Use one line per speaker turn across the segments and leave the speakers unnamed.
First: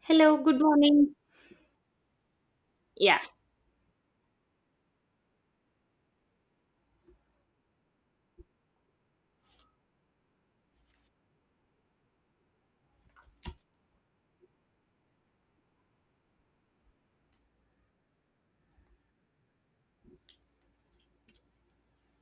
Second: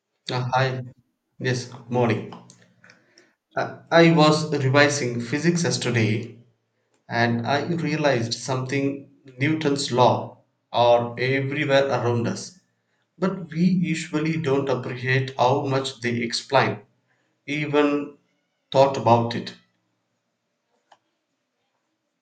Hello, good
Hi.
morning.
Yes, good morning.
Yeah,
I was revising physics yesterday and I realized something. Newton's law are everywhere around us. But we usually don't appreciate how much they explain, even thought about it.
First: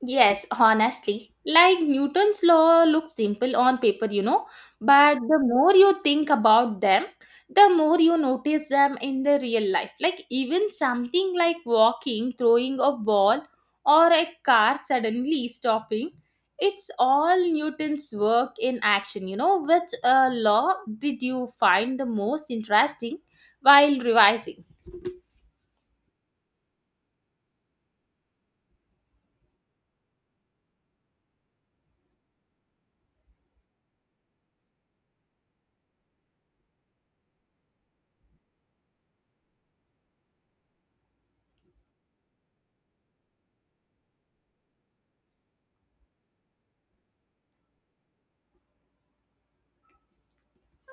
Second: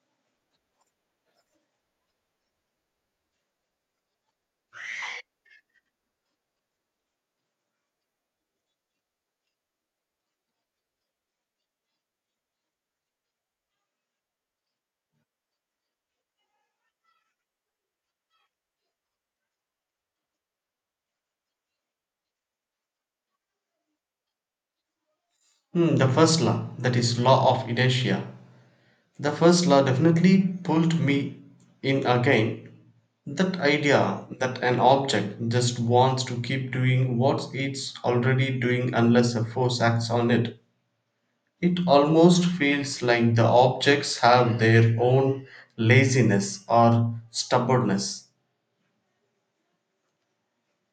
yes, honestly, like Newton's law looks simple on paper, you know, but the more you think about them, the more you notice them in the real life. Like even something like walking, throwing a ball, or a car suddenly stopping, it's all Newton's work in action, you know. Which law did you find the most interesting while revising?
The first law, that is law of inertia. The first law definitely pulled me in again. That idea that an object just wants to keep doing what it's already doing unless a force acts on it. It almost feels like the objects have their own laziness or stubbornness.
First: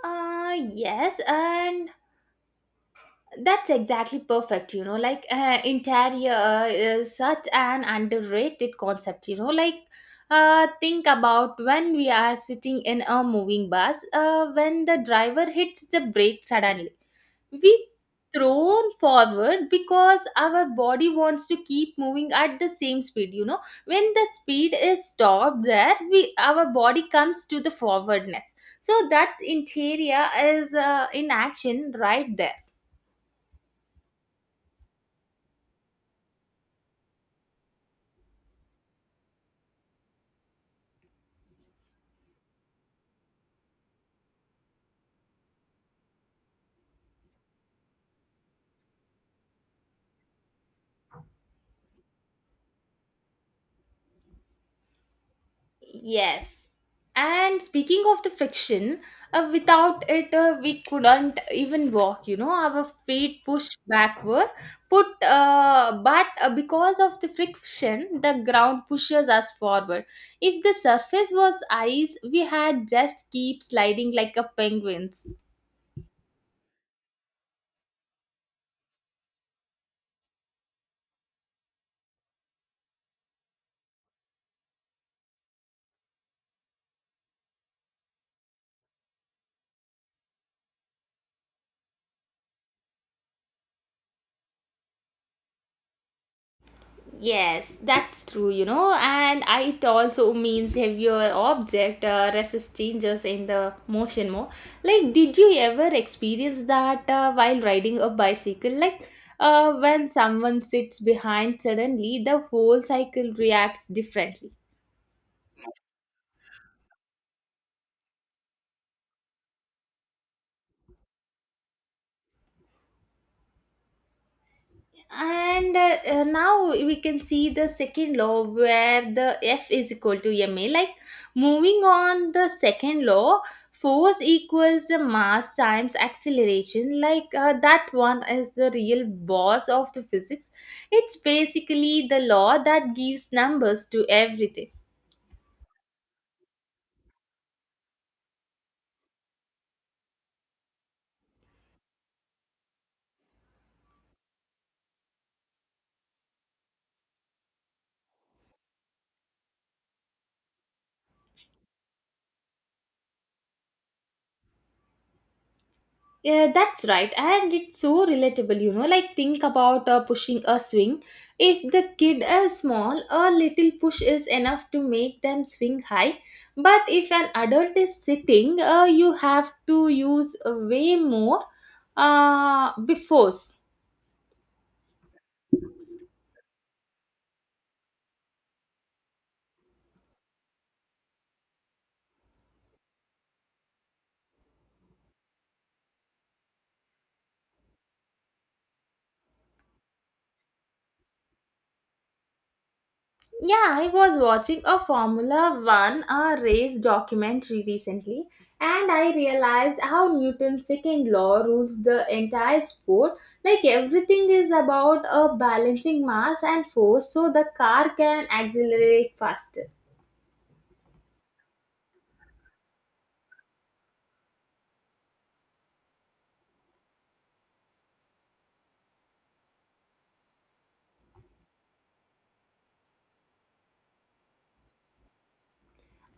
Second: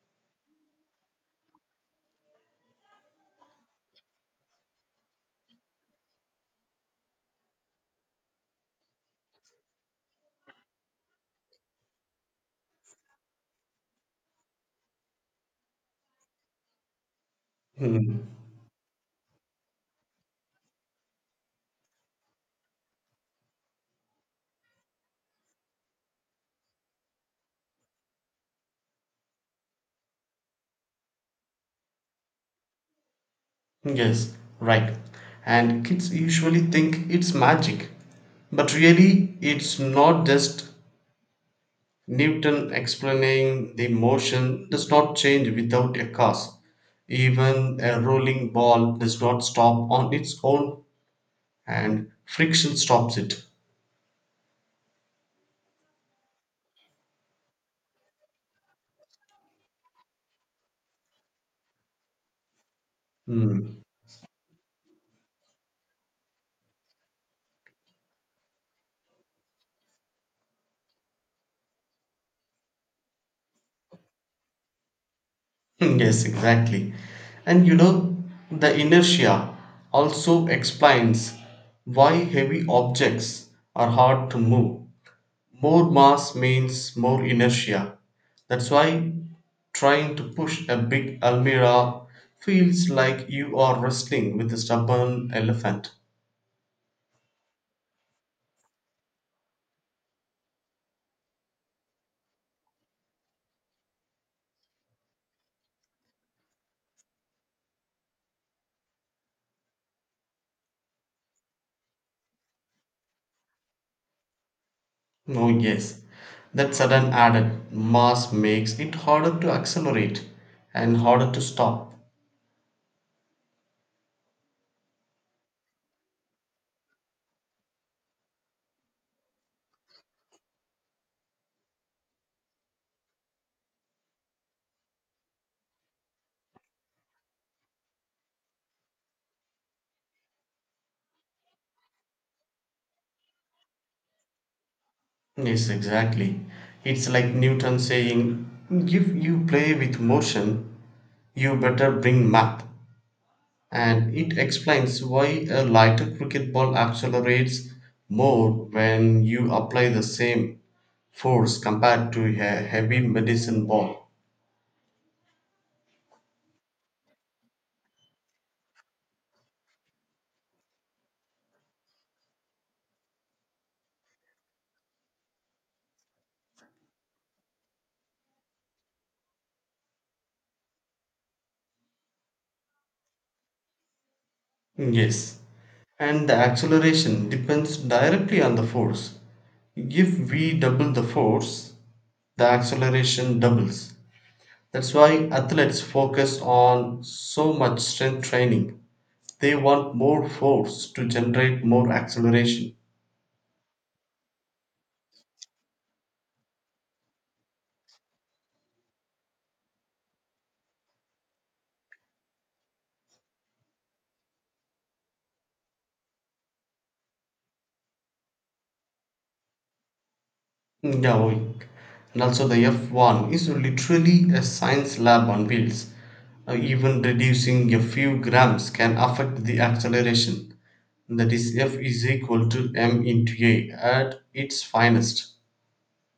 Yes, and that's exactly perfect, you know. Like interior is such an underrated concept, you know. Like think about when we are sitting in a moving bus, when the driver hits the brake suddenly, we
Hmm.
thrown forward because our body wants to keep moving at the same speed. You know, when the speed is stopped, there we our body comes to the forwardness. So that's interior is in action right there.
Yes, right. And kids usually think it's magic. But really, it's not just Newton explaining the motion does not change without a cause. Even a rolling ball does not stop on its own, and friction stops it.
Yes. And speaking of the friction, without it, we couldn't even walk, you know, our feet pushed
Hmm.
backward. Put, but because of the friction, the ground pushes us forward. If the surface was ice, we had just keep sliding like a penguins.
Yes, exactly. And the inertia also explains why heavy objects are hard to move. More mass means more inertia. That's why trying to push a big Almira feels like you are wrestling with a stubborn elephant.
Yes, that's true, you know, and it also means heavier object resist changes in the motion more. Like, did you ever experience that while riding a bicycle? Like, when someone sits behind, suddenly the whole cycle reacts differently.
Oh, yes. That sudden added mass makes it harder to accelerate and harder to stop.
And now we can see the second law where the f is equal to ma. Moving on the second law, force equals the mass times acceleration. That one is the real boss of the physics. It's basically the law that gives numbers to everything.
Yes, exactly. It's like Newton saying, if you play with motion, you better bring math. And it explains why a lighter cricket ball accelerates more when you apply the same force compared to a heavy medicine ball.
Yeah, that's right. And it's so relatable, you know. Like, think about pushing a swing. If the kid is small, a little push is enough to make them swing high. But if an adult is sitting, you have to use way more before.
Yes, and the acceleration depends directly on the force. If we double the force, the acceleration doubles. That's why athletes focus on so much strength training. They want more force to generate more acceleration.
Yeah, I was watching a Formula One a race documentary recently, and I realized how Newton's second law rules the entire sport. Like everything is about a balancing mass and force, so the car can accelerate faster.
Yaoik. And also the F1 is literally a science lab on wheels. Even reducing a few grams can affect the acceleration. That is F is equal to m into a at its finest.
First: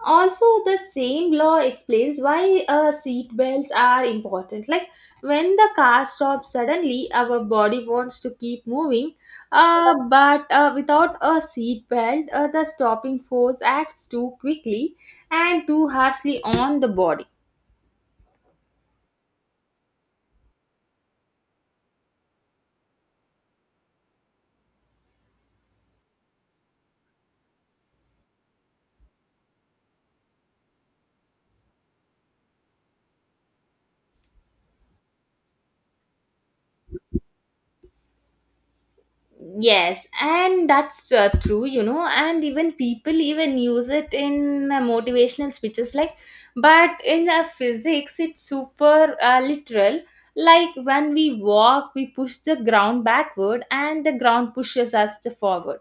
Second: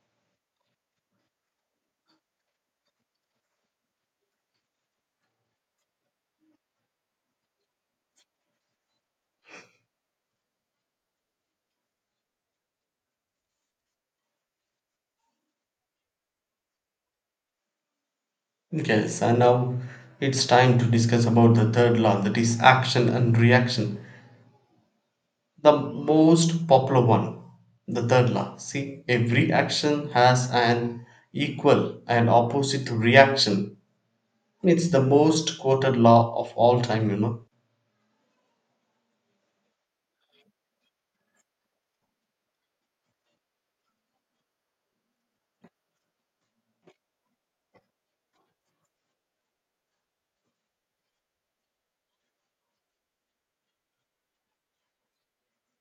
Also, the same law explains why seat belts are important. Like when the car stops suddenly, our body wants to keep moving, but without a seat belt, the stopping force acts too quickly and too harshly on the body.
Yes, and now it's time to discuss about the third law, that is action and reaction. The most popular one, the third law. See, every action has an equal and opposite reaction. It's the most quoted law of all time.
Yes, and that's true, you know, and even people even use it in motivational speeches, like, but in physics, it's super literal. Like when we walk, we push the ground backward and the ground pushes us to forward.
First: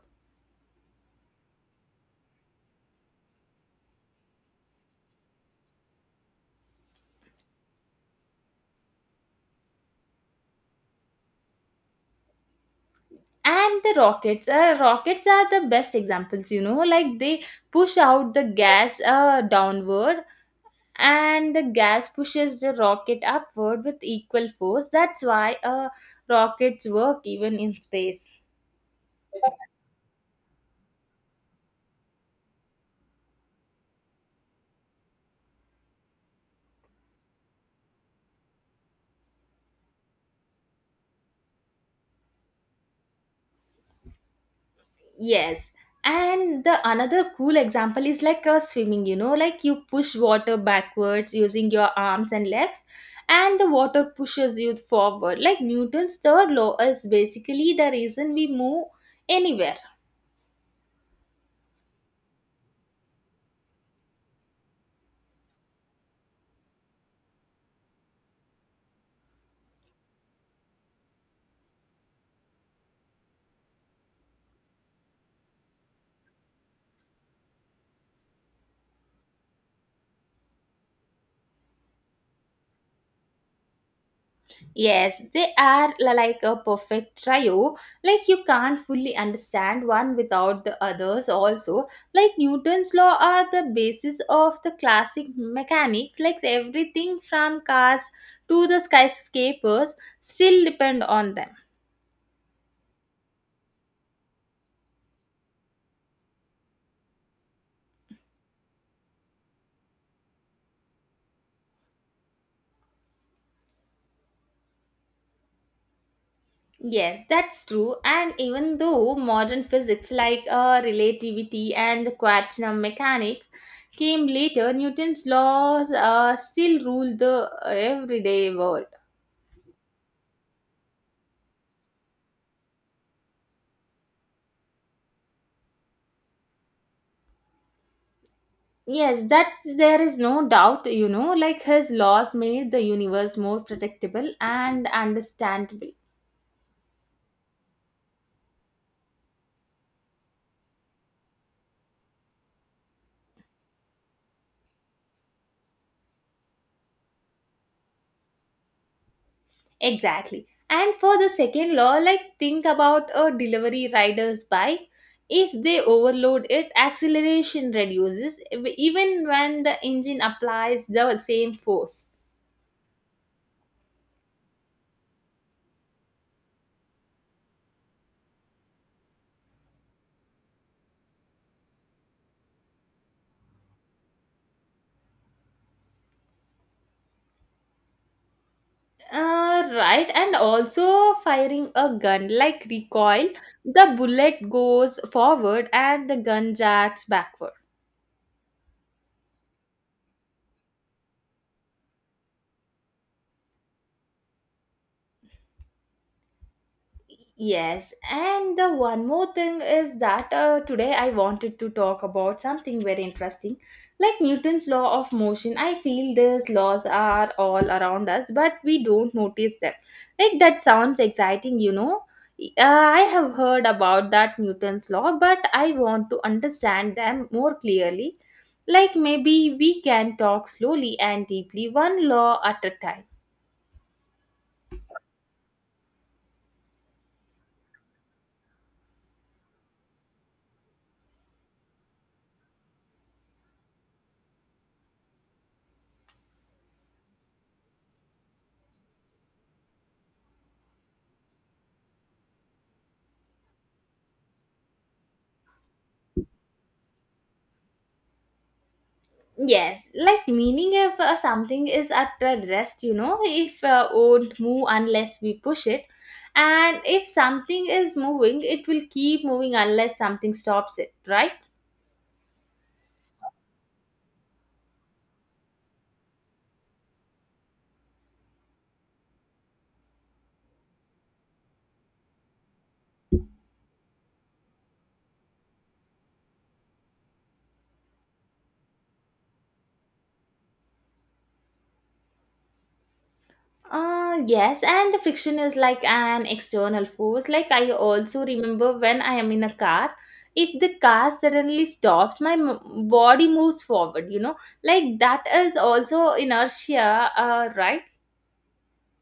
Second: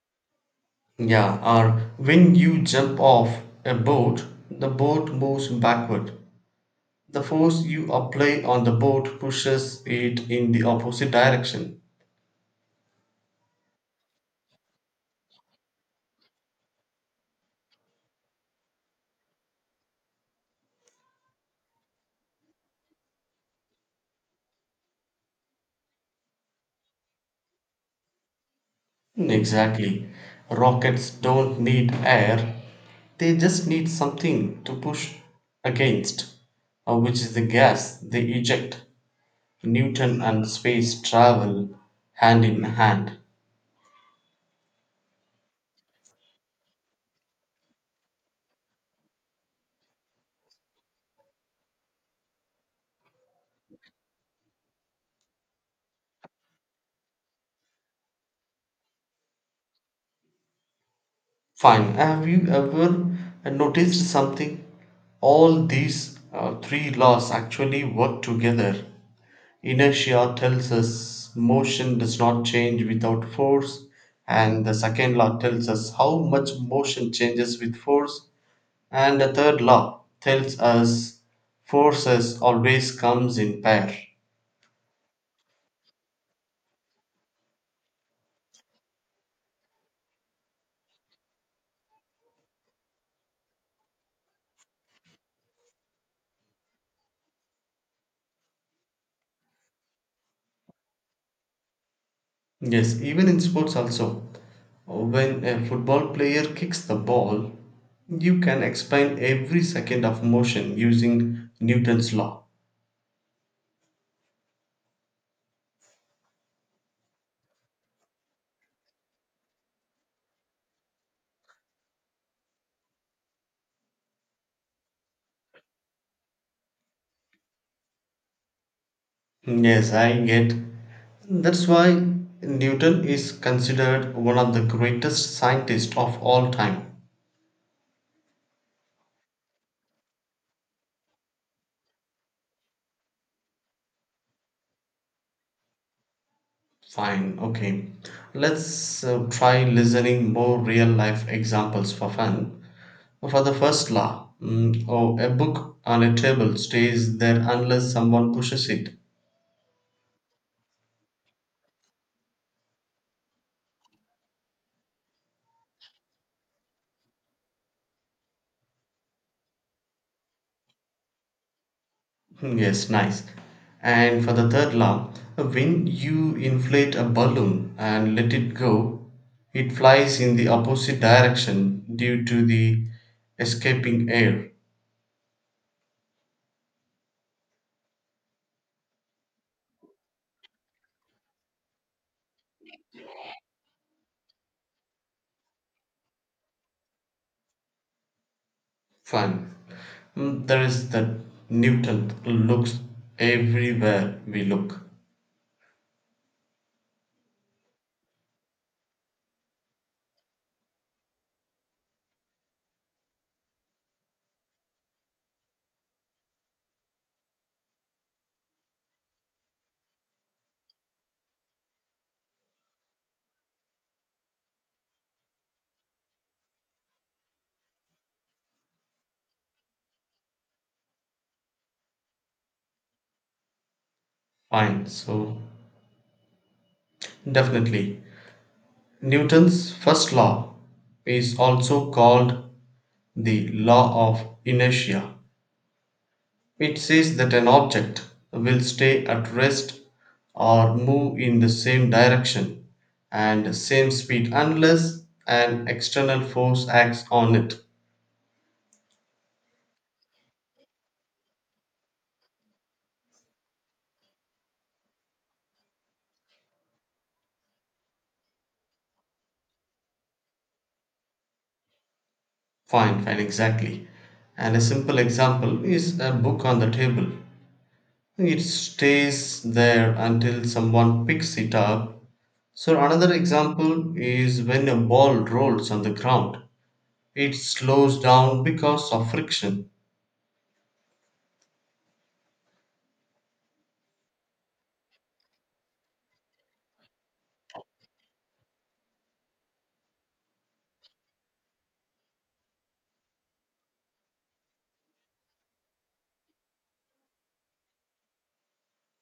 Yeah, or when you jump off a boat, the boat moves backward. The force you apply on the boat pushes it in the opposite direction.
And the rockets, rockets are the best examples, you know, like they push out the gas downward, and the gas pushes the rocket upward with equal force. That's why rockets work even in space.
Exactly. Rockets don't need air, they just need something to push against, which is the gas they eject. Newton and space travel hand in hand.
Yes. And the another cool example is like swimming, you know, like you push water backwards using your arms and legs, and the water pushes you forward. Like Newton's third law is basically the reason we move anywhere.
Fine. Have you ever noticed something? All these three laws actually work together. Inertia tells us motion does not change without force, and the second law tells us how much motion changes with force, and the third law tells us forces always comes in pair.
Yes, they are like a perfect trio. Like you can't fully understand one without the others also. Like Newton's law are the basis of the classic mechanics. Like everything from cars to the skyscrapers still depend on them.
Yes, even in sports also. When a football player kicks the ball, you can explain every second of motion using Newton's law.
Yes, that's true. And even though modern physics like relativity and the quantum mechanics came later, Newton's laws still rule the everyday world.
Yes, I get. That's why Newton is considered one of the greatest scientists of all time.
Yes, that's there is no doubt, you know, like his laws made the universe more predictable and understandable.
Fine, okay. Let's try listening more real life examples for fun. For the first law, oh, a book on a table stays there unless someone pushes it.
Exactly. And for the second law, like think about a delivery rider's bike. If they overload it, acceleration reduces even when the engine applies the same force.
Yes, nice. And for the third law, when you inflate a balloon and let it go, it flies in the opposite direction due to the escaping air.
Right, and also firing a gun like recoil, the bullet goes forward and the gun jacks backward.
Fun. There is the Newton looks everywhere we look.
Yes, and the one more thing is that today I wanted to talk about something very interesting, like Newton's law of motion. I feel these laws are all around us, but we don't notice them. Like that sounds exciting, you know. I have heard about that Newton's law, but I want to understand them more clearly. Like maybe we can talk slowly and deeply, one law at a time.
Fine. So, definitely. Newton's first law is also called the law of inertia. It says that an object will stay at rest or move in the same direction and same speed unless an external force acts on it.
Yes, like meaning if something is at a rest, you know, if won't move unless we push it, and if something is moving, it will keep moving unless something stops it, right?
Fine, fine, exactly. And a simple example is a book on the table. It stays there until someone picks it up. So, another example is when a ball rolls on the ground, it slows down because of friction.
Yes, and the friction is like an external force. Like I also remember when I am in a car, if the car suddenly stops, my body moves forward, you know, like that is also inertia, right?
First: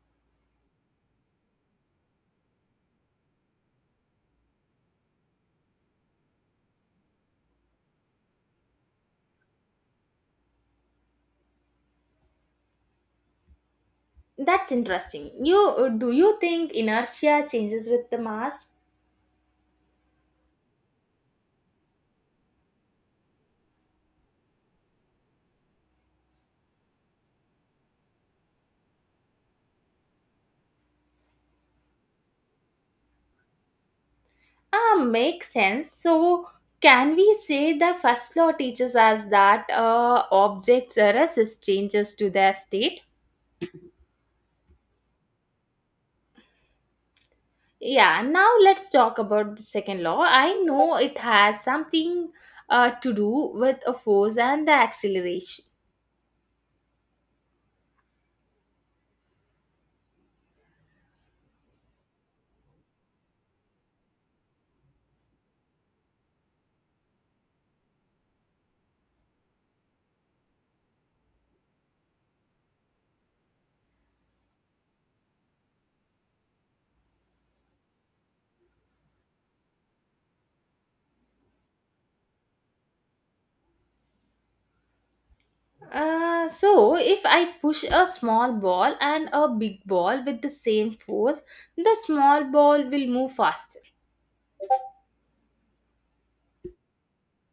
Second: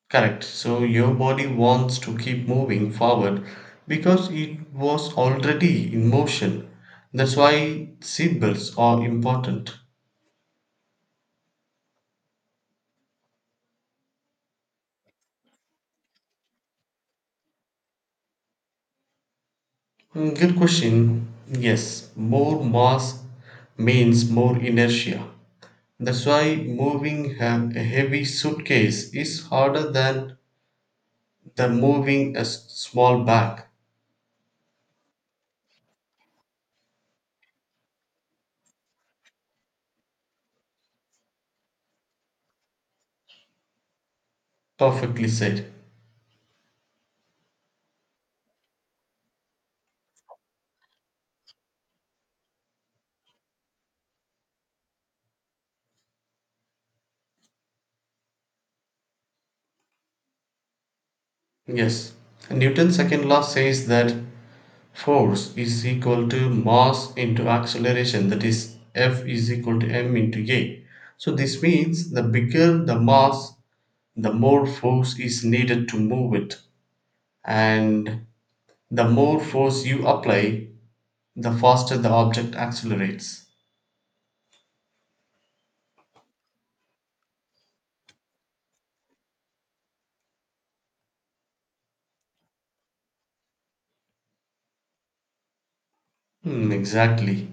Correct. So your body wants to keep moving forward because it was already in motion. That's why seatbelts are important.
That's interesting. You do you think inertia changes with the mass?
Good question. Yes, more mass means more inertia. That's why moving a heavy suitcase is harder than the moving a small bag.
Ah, makes sense. So can we say the first law teaches us that objects resist changes to their state?
Perfectly said.
Yeah. Now let's talk about the second law. I know it has something to do with a force and the acceleration.
Yes. Newton's second law says that force is equal to mass into acceleration, that is f is equal to m into a. So this means the bigger the mass, the more force is needed to move it, and the more force you apply, the faster the object accelerates.
So if I push a small ball and a big ball with the same force, the small ball will move faster.
Exactly,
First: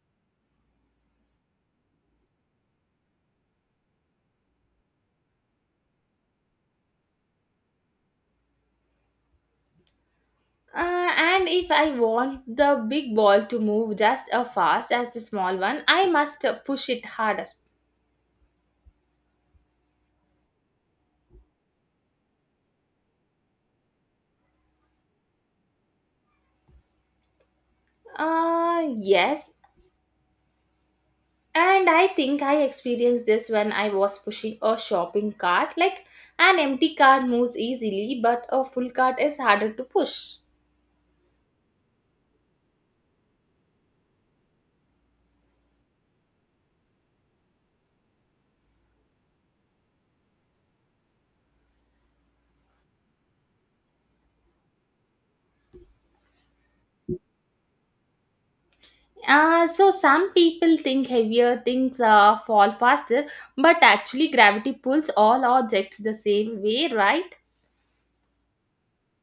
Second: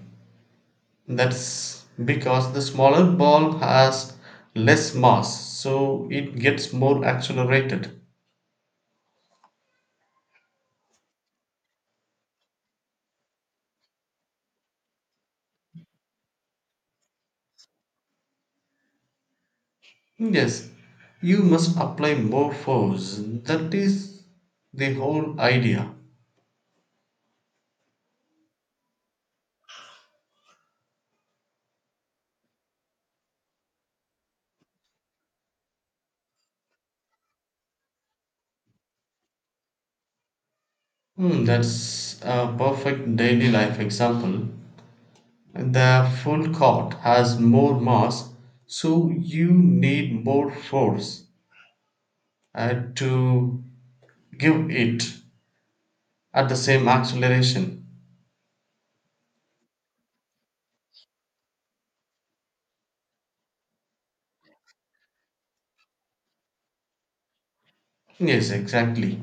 that's because the smaller ball has less mass, so it gets more accelerated.
And if I want the big ball to move just as fast as the small one, I must push it harder.
Yes, you must apply more force. That is the whole idea.
Yes. And I think I experienced this when I was pushing a shopping cart. Like an empty cart moves easily, but a full cart is harder to push.
That's a perfect daily life example. The full court has more mass, so you need more force to give it at the same acceleration.
So some people think heavier things fall faster, but actually gravity pulls all objects the same way, right?
Yes, exactly.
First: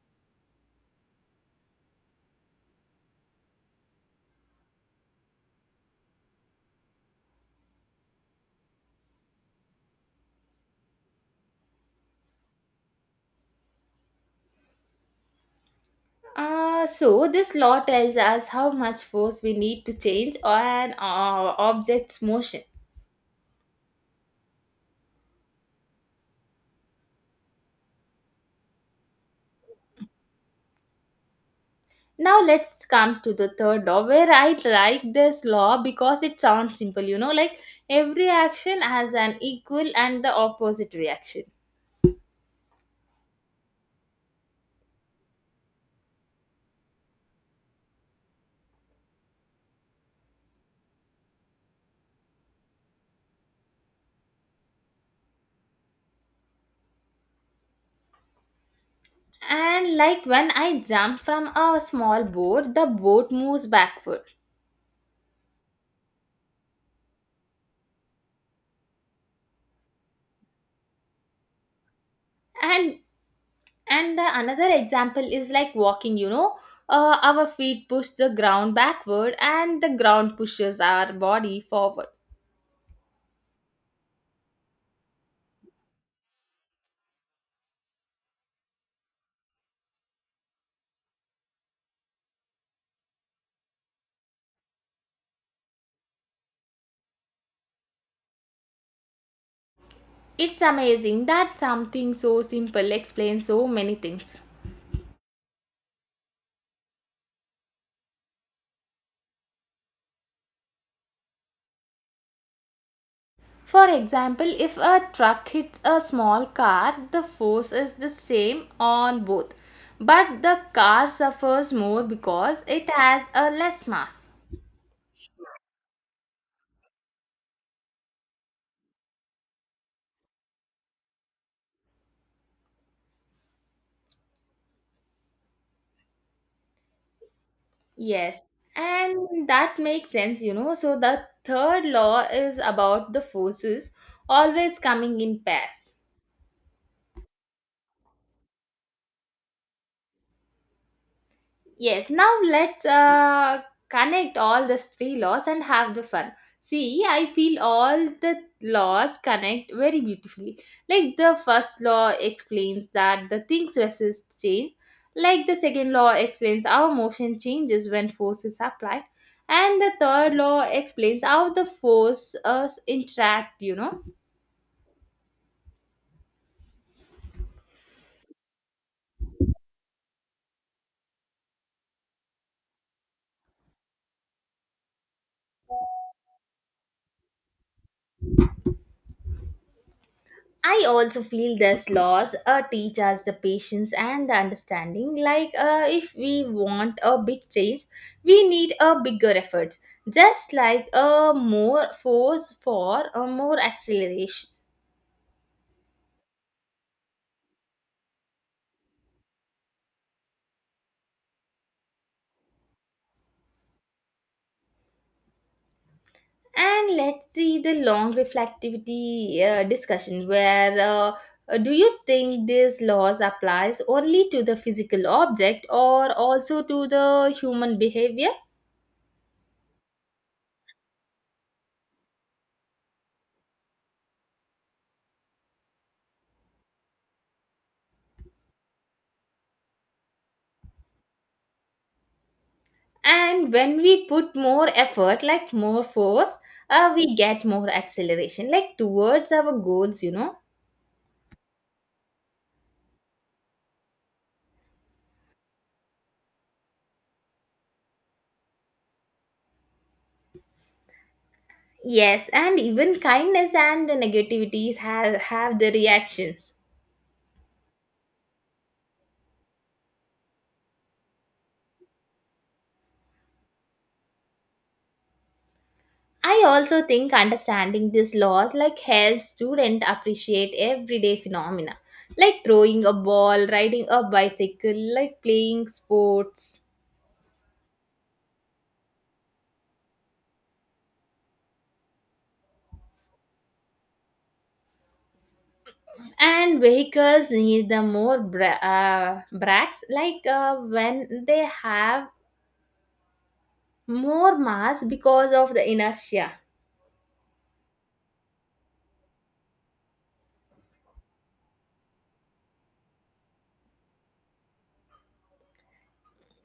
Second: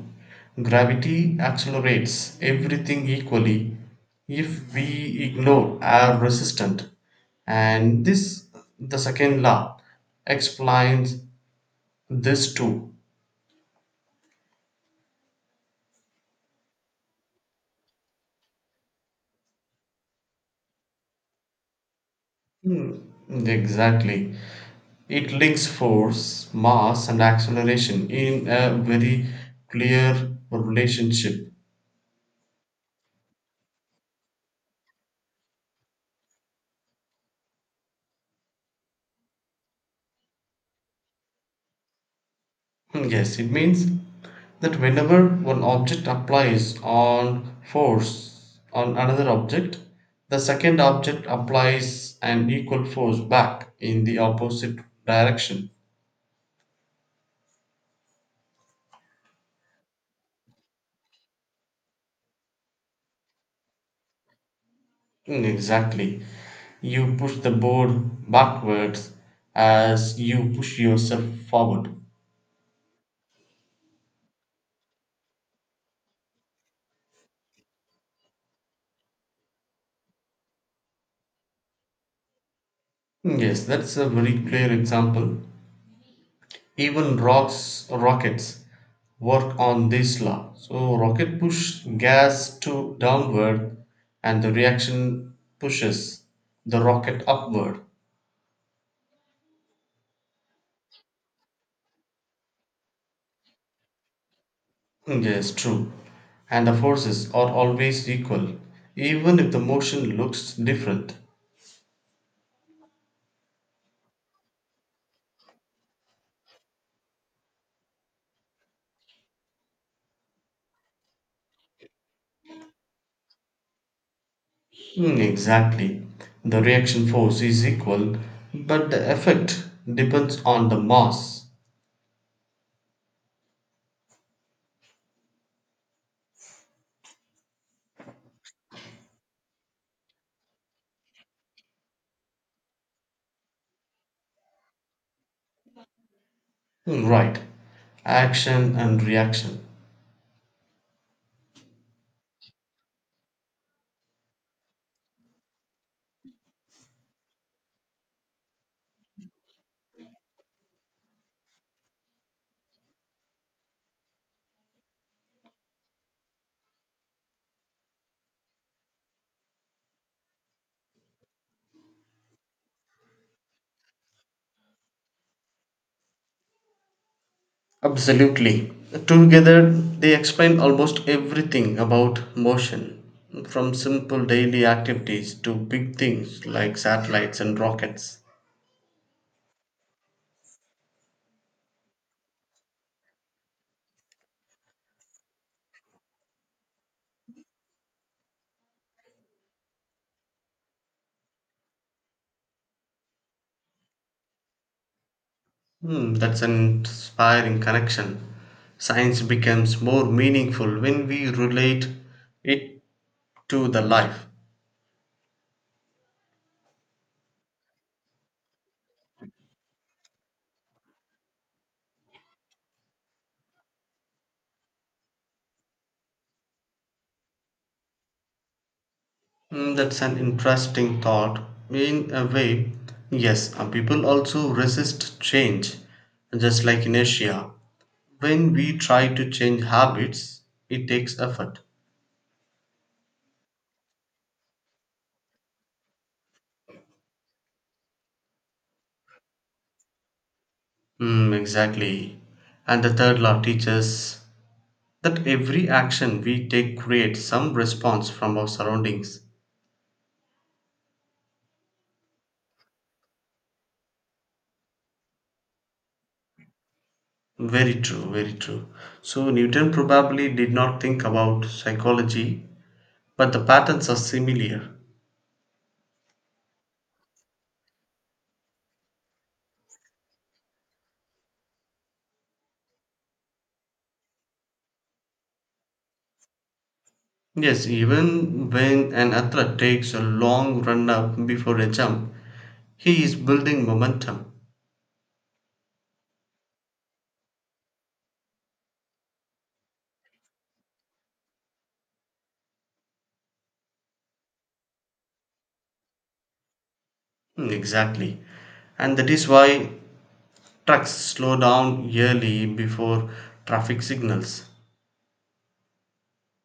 Gravity accelerates everything equally if we ignore our resistance. And this, the second law, explains this too.
So this law tells us how much force we need to change an object's motion.
Hmm, Exactly. It links force, mass, and acceleration in a very clear relationship.
Now let's come to the third law where I like this law because it sounds simple, you know, like every action has an equal and the opposite reaction.
Yes, it means that whenever one object applies on force on another object, the second object applies an equal force back in the opposite direction.
And like when I jump from a small boat, the boat moves backward.
Exactly. You push the board backwards as you push yourself forward.
And And the another example is like walking, you know, our feet push the ground backward and the ground pushes our body forward.
Yes, that's a very clear example. Even rocks rockets work on this law. So rocket push gas to downward, and the reaction pushes the rocket upward.
It's amazing that something so simple explains so many things.
Yes, true. And the forces are always equal even if the motion looks different.
For example, if a truck hits a small car, the force is the same on both, but the car suffers more because it has a less mass.
Exactly, the reaction force is equal, but the effect depends on the mass.
Yes, and that makes sense, you know. So the third law is about the forces always coming in pairs.
Right. Action and reaction.
Yes, now let's connect all the three laws and have the fun. See, I feel all the laws connect very beautifully. Like the first law explains that the things resist change. Like the second law explains how motion changes when force is applied. And the third law explains how the forces interact, you know.
Absolutely. Together, they explain almost everything about motion, from simple daily activities to big things like satellites and rockets.
I also feel this laws teach us the patience and the understanding. Like, if we want a big change, we need a bigger effort. Just like a more force for a more acceleration.
That's an inspiring connection. Science becomes more meaningful when we relate it to the life.
And let's see the long reflectivity discussion where do you think this laws applies only to the physical object or also to the human behavior?
That's an interesting thought. In a way, yes, people also resist change, just like inertia. When we try to change habits, it takes effort.
And when we put more effort, like more force, we get more acceleration like towards our goals, you know.
Exactly. And the third law teaches that every action we take creates some response from our surroundings.
Yes, and even kindness and the negativities have the reactions.
Very true, very true. So, Newton probably did not think about psychology, but the patterns are similar.
I also think understanding these laws like helps student appreciate everyday phenomena, like throwing a ball, riding a bicycle, like playing sports.
Yes, even when an athlete takes a long run up before a jump, he is building momentum.
And vehicles need the more brakes like when they have more mass because of the inertia.
Exactly. And that is why trucks slow down yearly before traffic signals.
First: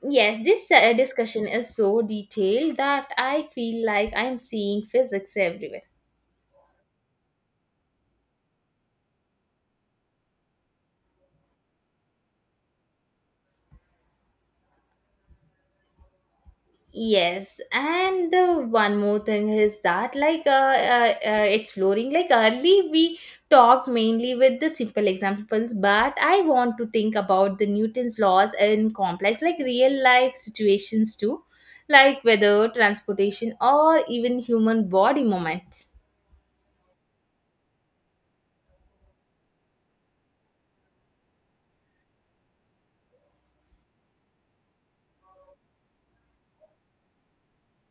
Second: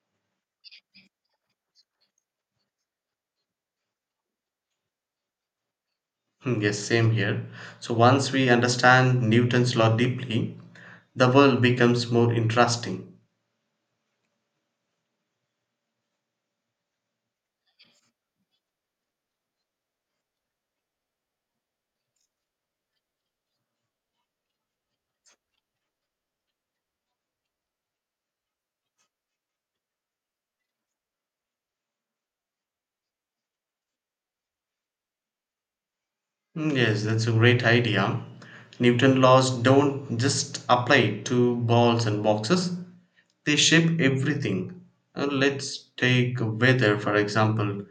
Yes, this discussion is so detailed that I feel like I'm seeing physics everywhere.
Yes, same here. So once we understand Newton's law deeply, the world becomes more interesting.
Yes, and the one more thing is that like exploring, like early we talked mainly with the simple examples, but I want to think about the Newton's laws in complex like real life situations too, like weather, transportation, or even human body movements.
Yes, that's a great idea. Newton laws don't just apply to balls and boxes. They shape everything. Let's take weather for example.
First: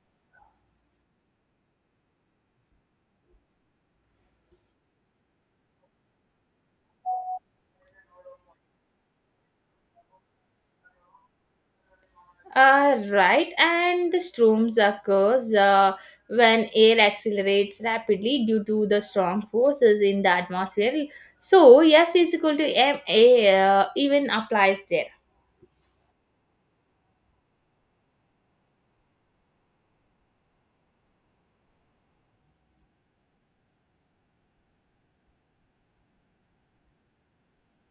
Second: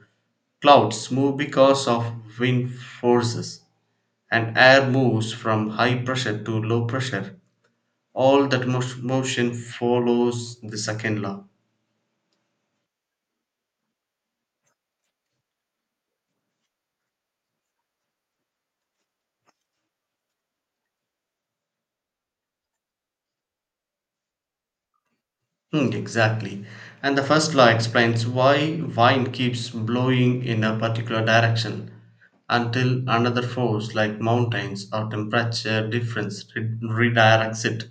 Clouds move because of wind forces, and air moves from high pressure to low pressure. All that motion follows the second law.
Right, and the storms occurs when air accelerates rapidly due to the strong forces in the atmosphere. So F is equal to ma even applies there.
Exactly. And the first law explains why wind keeps blowing in a particular direction until another force like mountains or temperature difference redirects it.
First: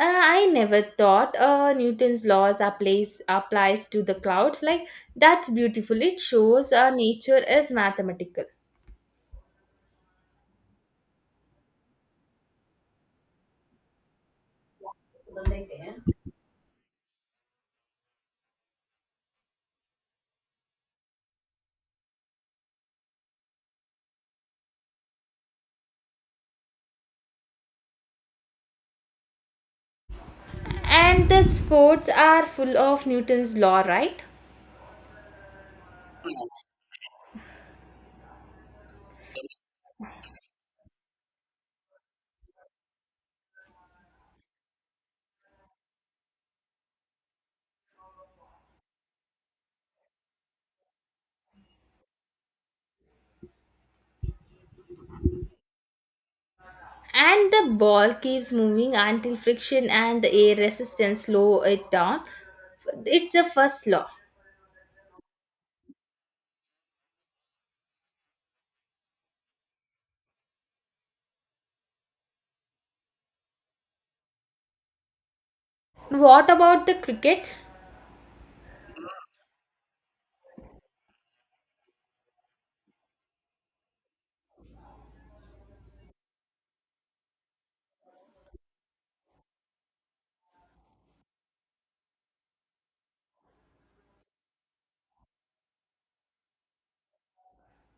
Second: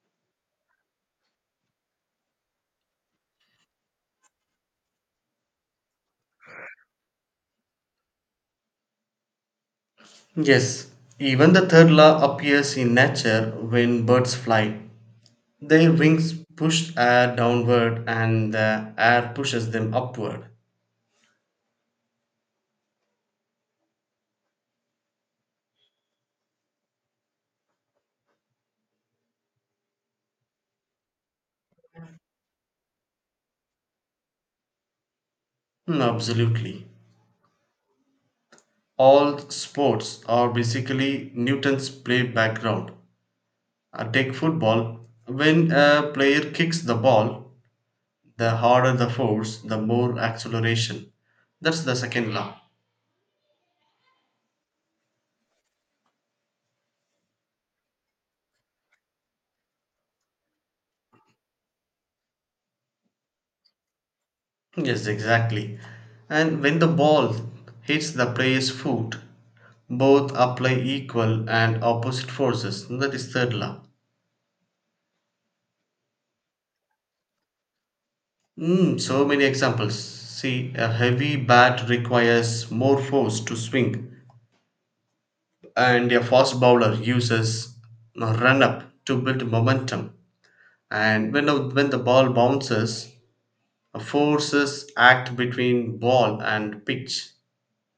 I never thought Newton's laws applies to the clouds. Like that's beautiful. It shows nature is mathematical.
Yes, even the third law appears in nature when birds fly. Their wings push air downward and the air pushes them upward.
And the sports are full of Newton's law, right?
Absolutely. All sports are basically Newton's play background. Take football. When a player kicks the ball, the harder the force, the more acceleration. That's the second law.
And the ball keeps moving until friction and the air resistance slow it down. It's the first law.
Yes, exactly. And when the ball hits the player's foot, both apply equal and opposite forces. That is third law.
What about the cricket?
So many examples. See, a heavy bat requires more force to swing, and a fast bowler uses a run up to build momentum. And when, when the ball bounces, forces act between ball and pitch.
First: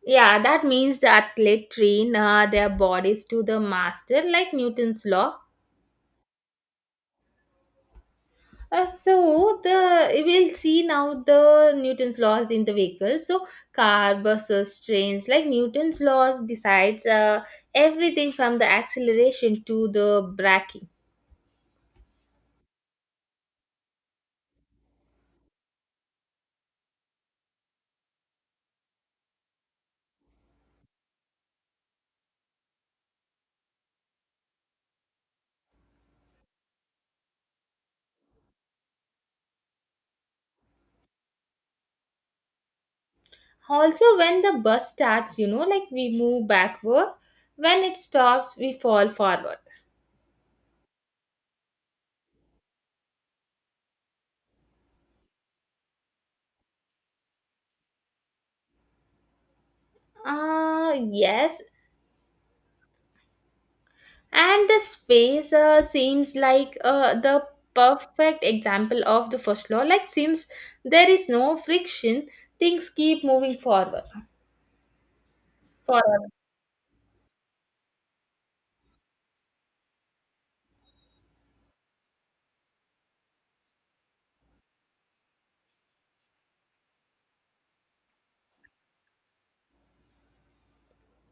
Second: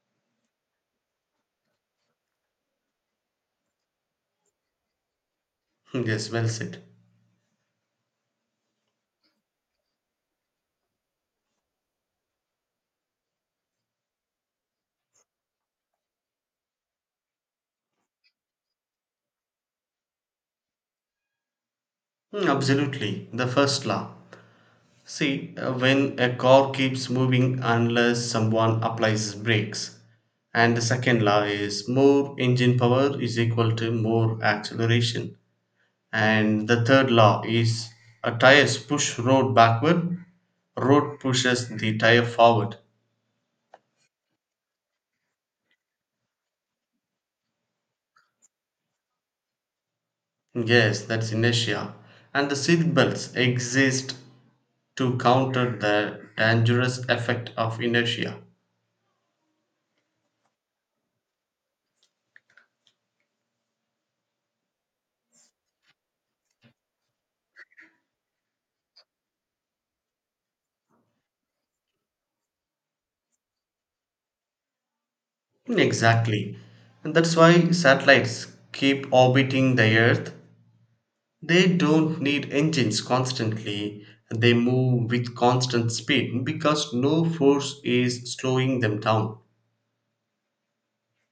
Yeah, that means the athlete train their bodies to the master like Newton's law.
Yes, well said.
Uh, so the we will see now the Newton's laws in the vehicle. So car, buses, trains, like Newton's laws decides everything from the acceleration to the braking.
Absolutely. The first law. See, when a car keeps moving unless someone applies brakes, and the second law is more engine power is equal to more acceleration, and the third law is a tires push road backward, road pushes the tire forward.
Also, when the bus starts, you know, like we move backward. When it stops, we fall forward.
Yes, that's inertia, and the seat belts exist to counter the dangerous effect of inertia.
Yes. And the space seems like the perfect example of the first law. Like, since there is no friction, things keep moving forward. Forward.
Exactly. And that's why satellites keep orbiting the Earth. They don't need engines constantly. They move with constant speed because no force is slowing them down.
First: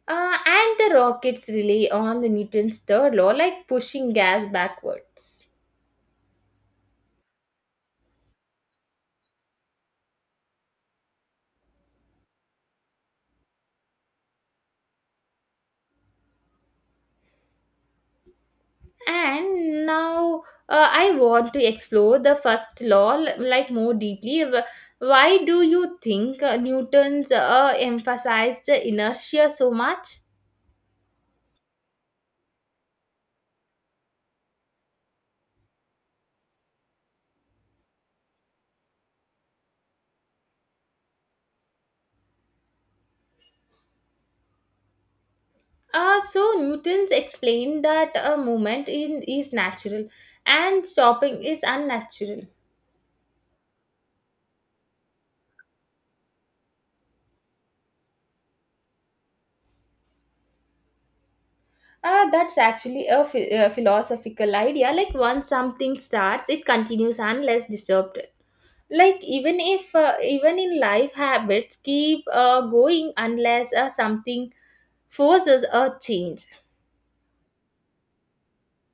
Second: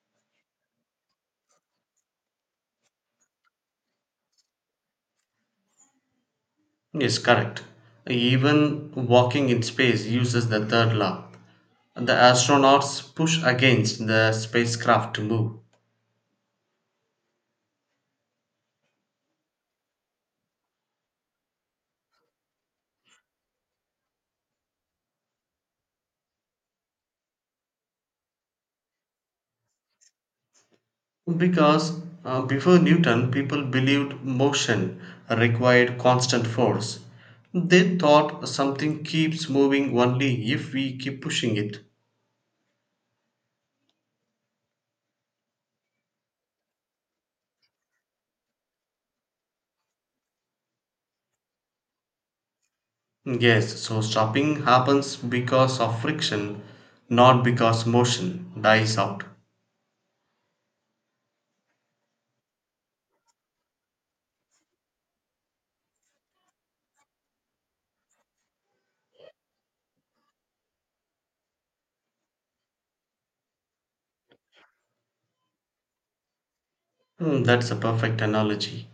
And the rockets rely on the Newton's third law, like pushing gas backwards.
Yes, correct. Even walking in space uses the third law. The astronauts push against the spacecraft to move.
And now I want to explore the first law like more deeply. Why do you think newton's emphasized the inertia so much?
Because before Newton, people believed motion required constant force. They thought something keeps moving only if we keep pushing it.
Uh, so Newton's explained that a movement is natural and stopping is unnatural.
Yes, so stopping happens because of friction, not because motion dies out.
That's actually a philosophical idea, like once something starts it continues unless disturbed. Like even if even in life habits keep going unless something forces a change.
That's a perfect analogy.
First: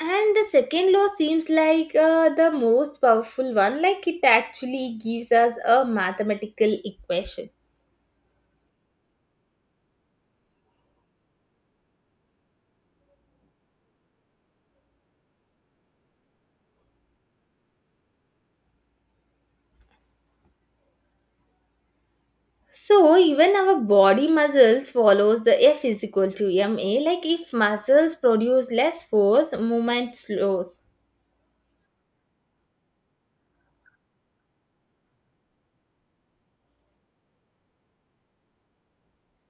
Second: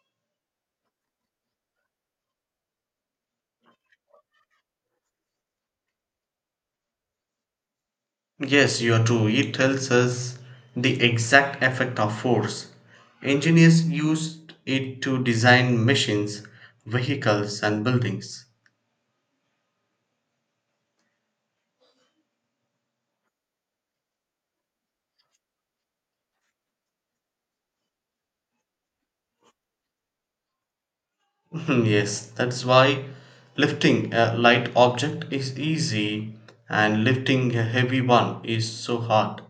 And the second law seems like the most powerful one, like it actually gives us a mathematical equation.
Yes, you are true. It tells us the exact effect of force. Engineers used it to design machines, vehicles, and buildings.
So even our body muscles follows the f is equal to ma. Like if muscles produce less force, movement slows.
Yes, that's why lifting a light object is easy and lifting a heavy one is so hard.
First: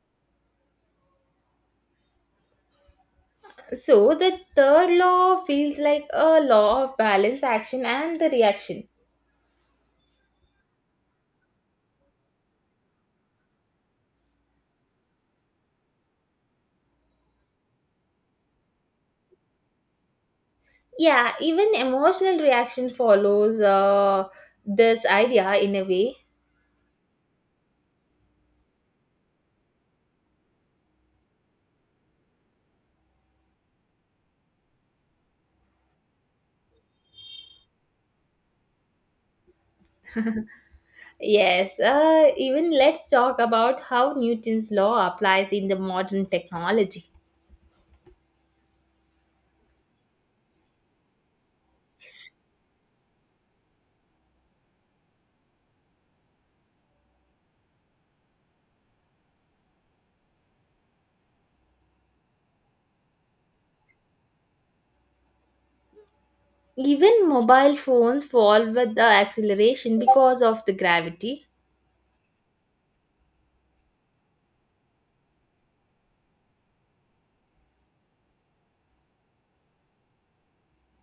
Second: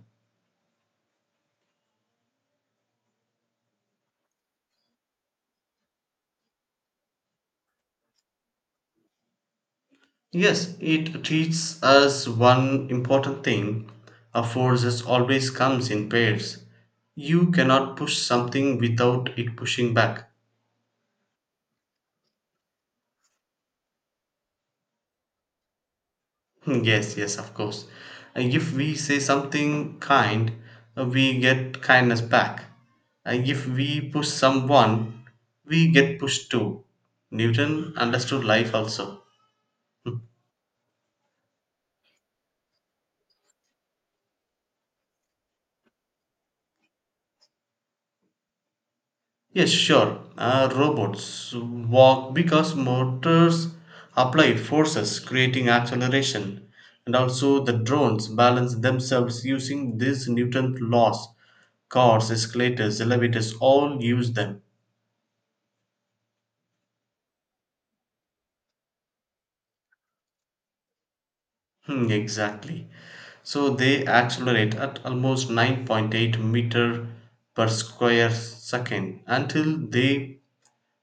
So the third law feels like a law of balance, action and the reaction.
Yes, it teaches us one important thing: a forces always comes in pairs. You cannot push something without it pushing back.
Yeah, even emotional reaction follows this idea in a way.
Yes, yes, of course. If we say something kind, we get kindness back. If we push someone, we get pushed too. Newton understood life also.
Yes, even let's talk about how Newton's law applies in the modern technology.
Yes, sure. Robots walk because motors apply forces, creating acceleration. And also, the drones balance themselves using these Newton laws. Cars, escalators, elevators all use them.
Even mobile phones fall with the acceleration because of the gravity.
Exactly. So they accelerate at almost 9.8 meter per square second until they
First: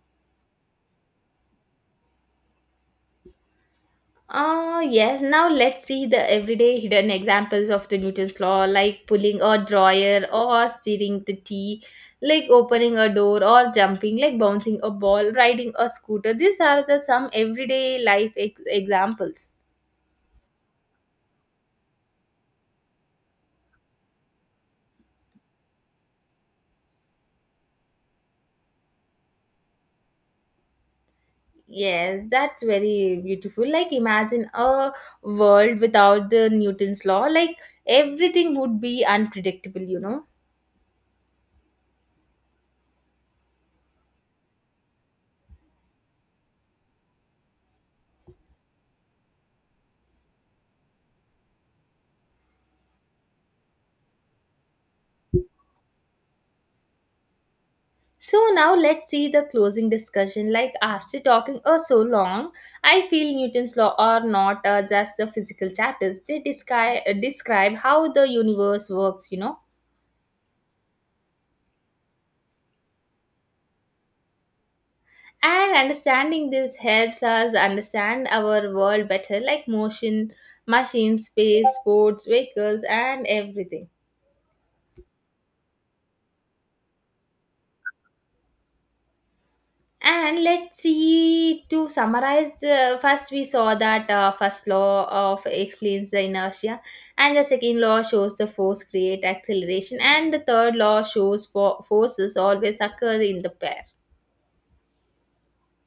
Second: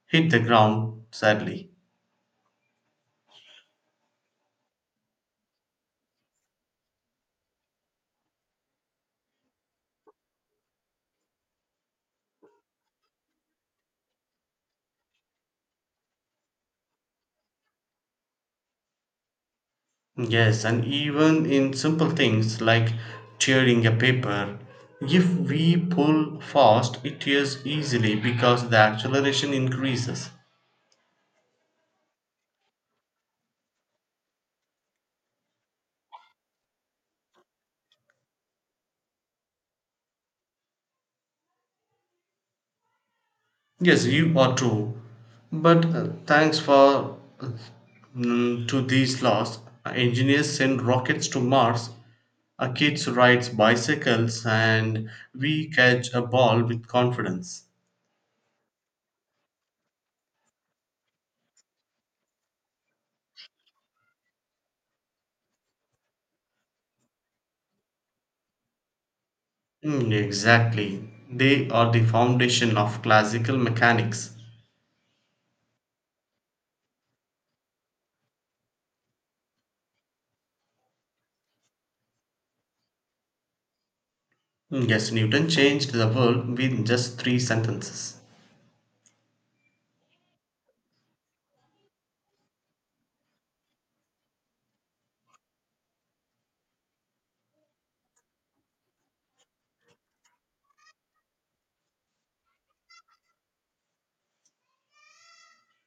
hit the ground sadly.
Yes, now let's see the everyday hidden examples of the Newton's law, like pulling a drawer or stirring the tea, like opening a door or jumping, like bouncing a ball, riding a scooter. These are the some everyday life examples.
Yes, and even in simple things like tearing a paper, if we pull fast, it tears easily because the acceleration increases.
Yes, that's very beautiful. Like, imagine a world without the Newton's law, like, everything would be unpredictable, you know.
Yes, you are true. But thanks for to these laws, engineers send rockets to Mars. A kid rides bicycles, and we catch a ball with confidence.
So now let's see the closing discussion. Like after talking so long, I feel Newton's law are not just the physical chapters. They describe how the universe works, you know.
Exactly. They are the foundation of classical mechanics.
And understanding this helps us understand our world better, like motion, machines, space, sports, vehicles, and everything.
Yes, Newton changed the world with just three sentences.
And let's see to summarize. First, we saw that first law of explains the inertia, and the second law shows the force create acceleration, and the third law shows for forces always occur in the pair.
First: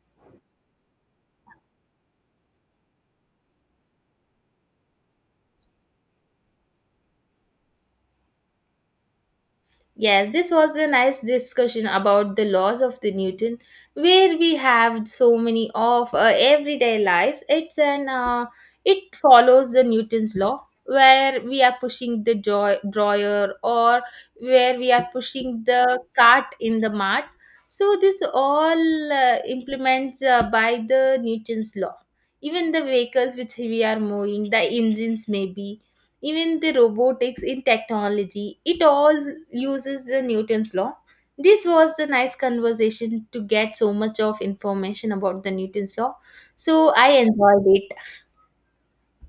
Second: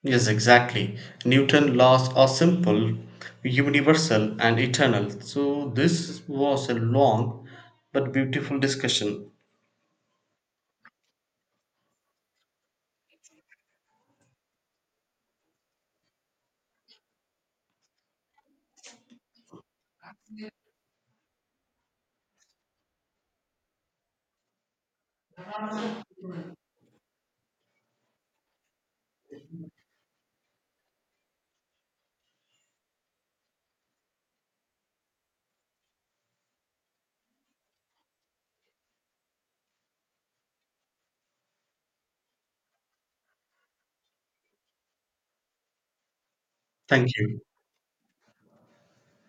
Yes, exactly. Newton's laws are simple, universal, and eternal. So, this was a long but beautiful discussion.
Yes, this was a nice discussion about the laws of the Newton, where we have so many of everyday lives. It's an it follows the Newton's law, where we are pushing the joy, drawer, or where we are pushing the cart in the mart. So this all implements by the Newton's law. Even the vehicles which we are moving, the engines maybe even the robotics in technology, it all uses the Newton's law. This was the nice conversation to get so much of information about the Newton's law, so I
Thank you.
enjoyed it.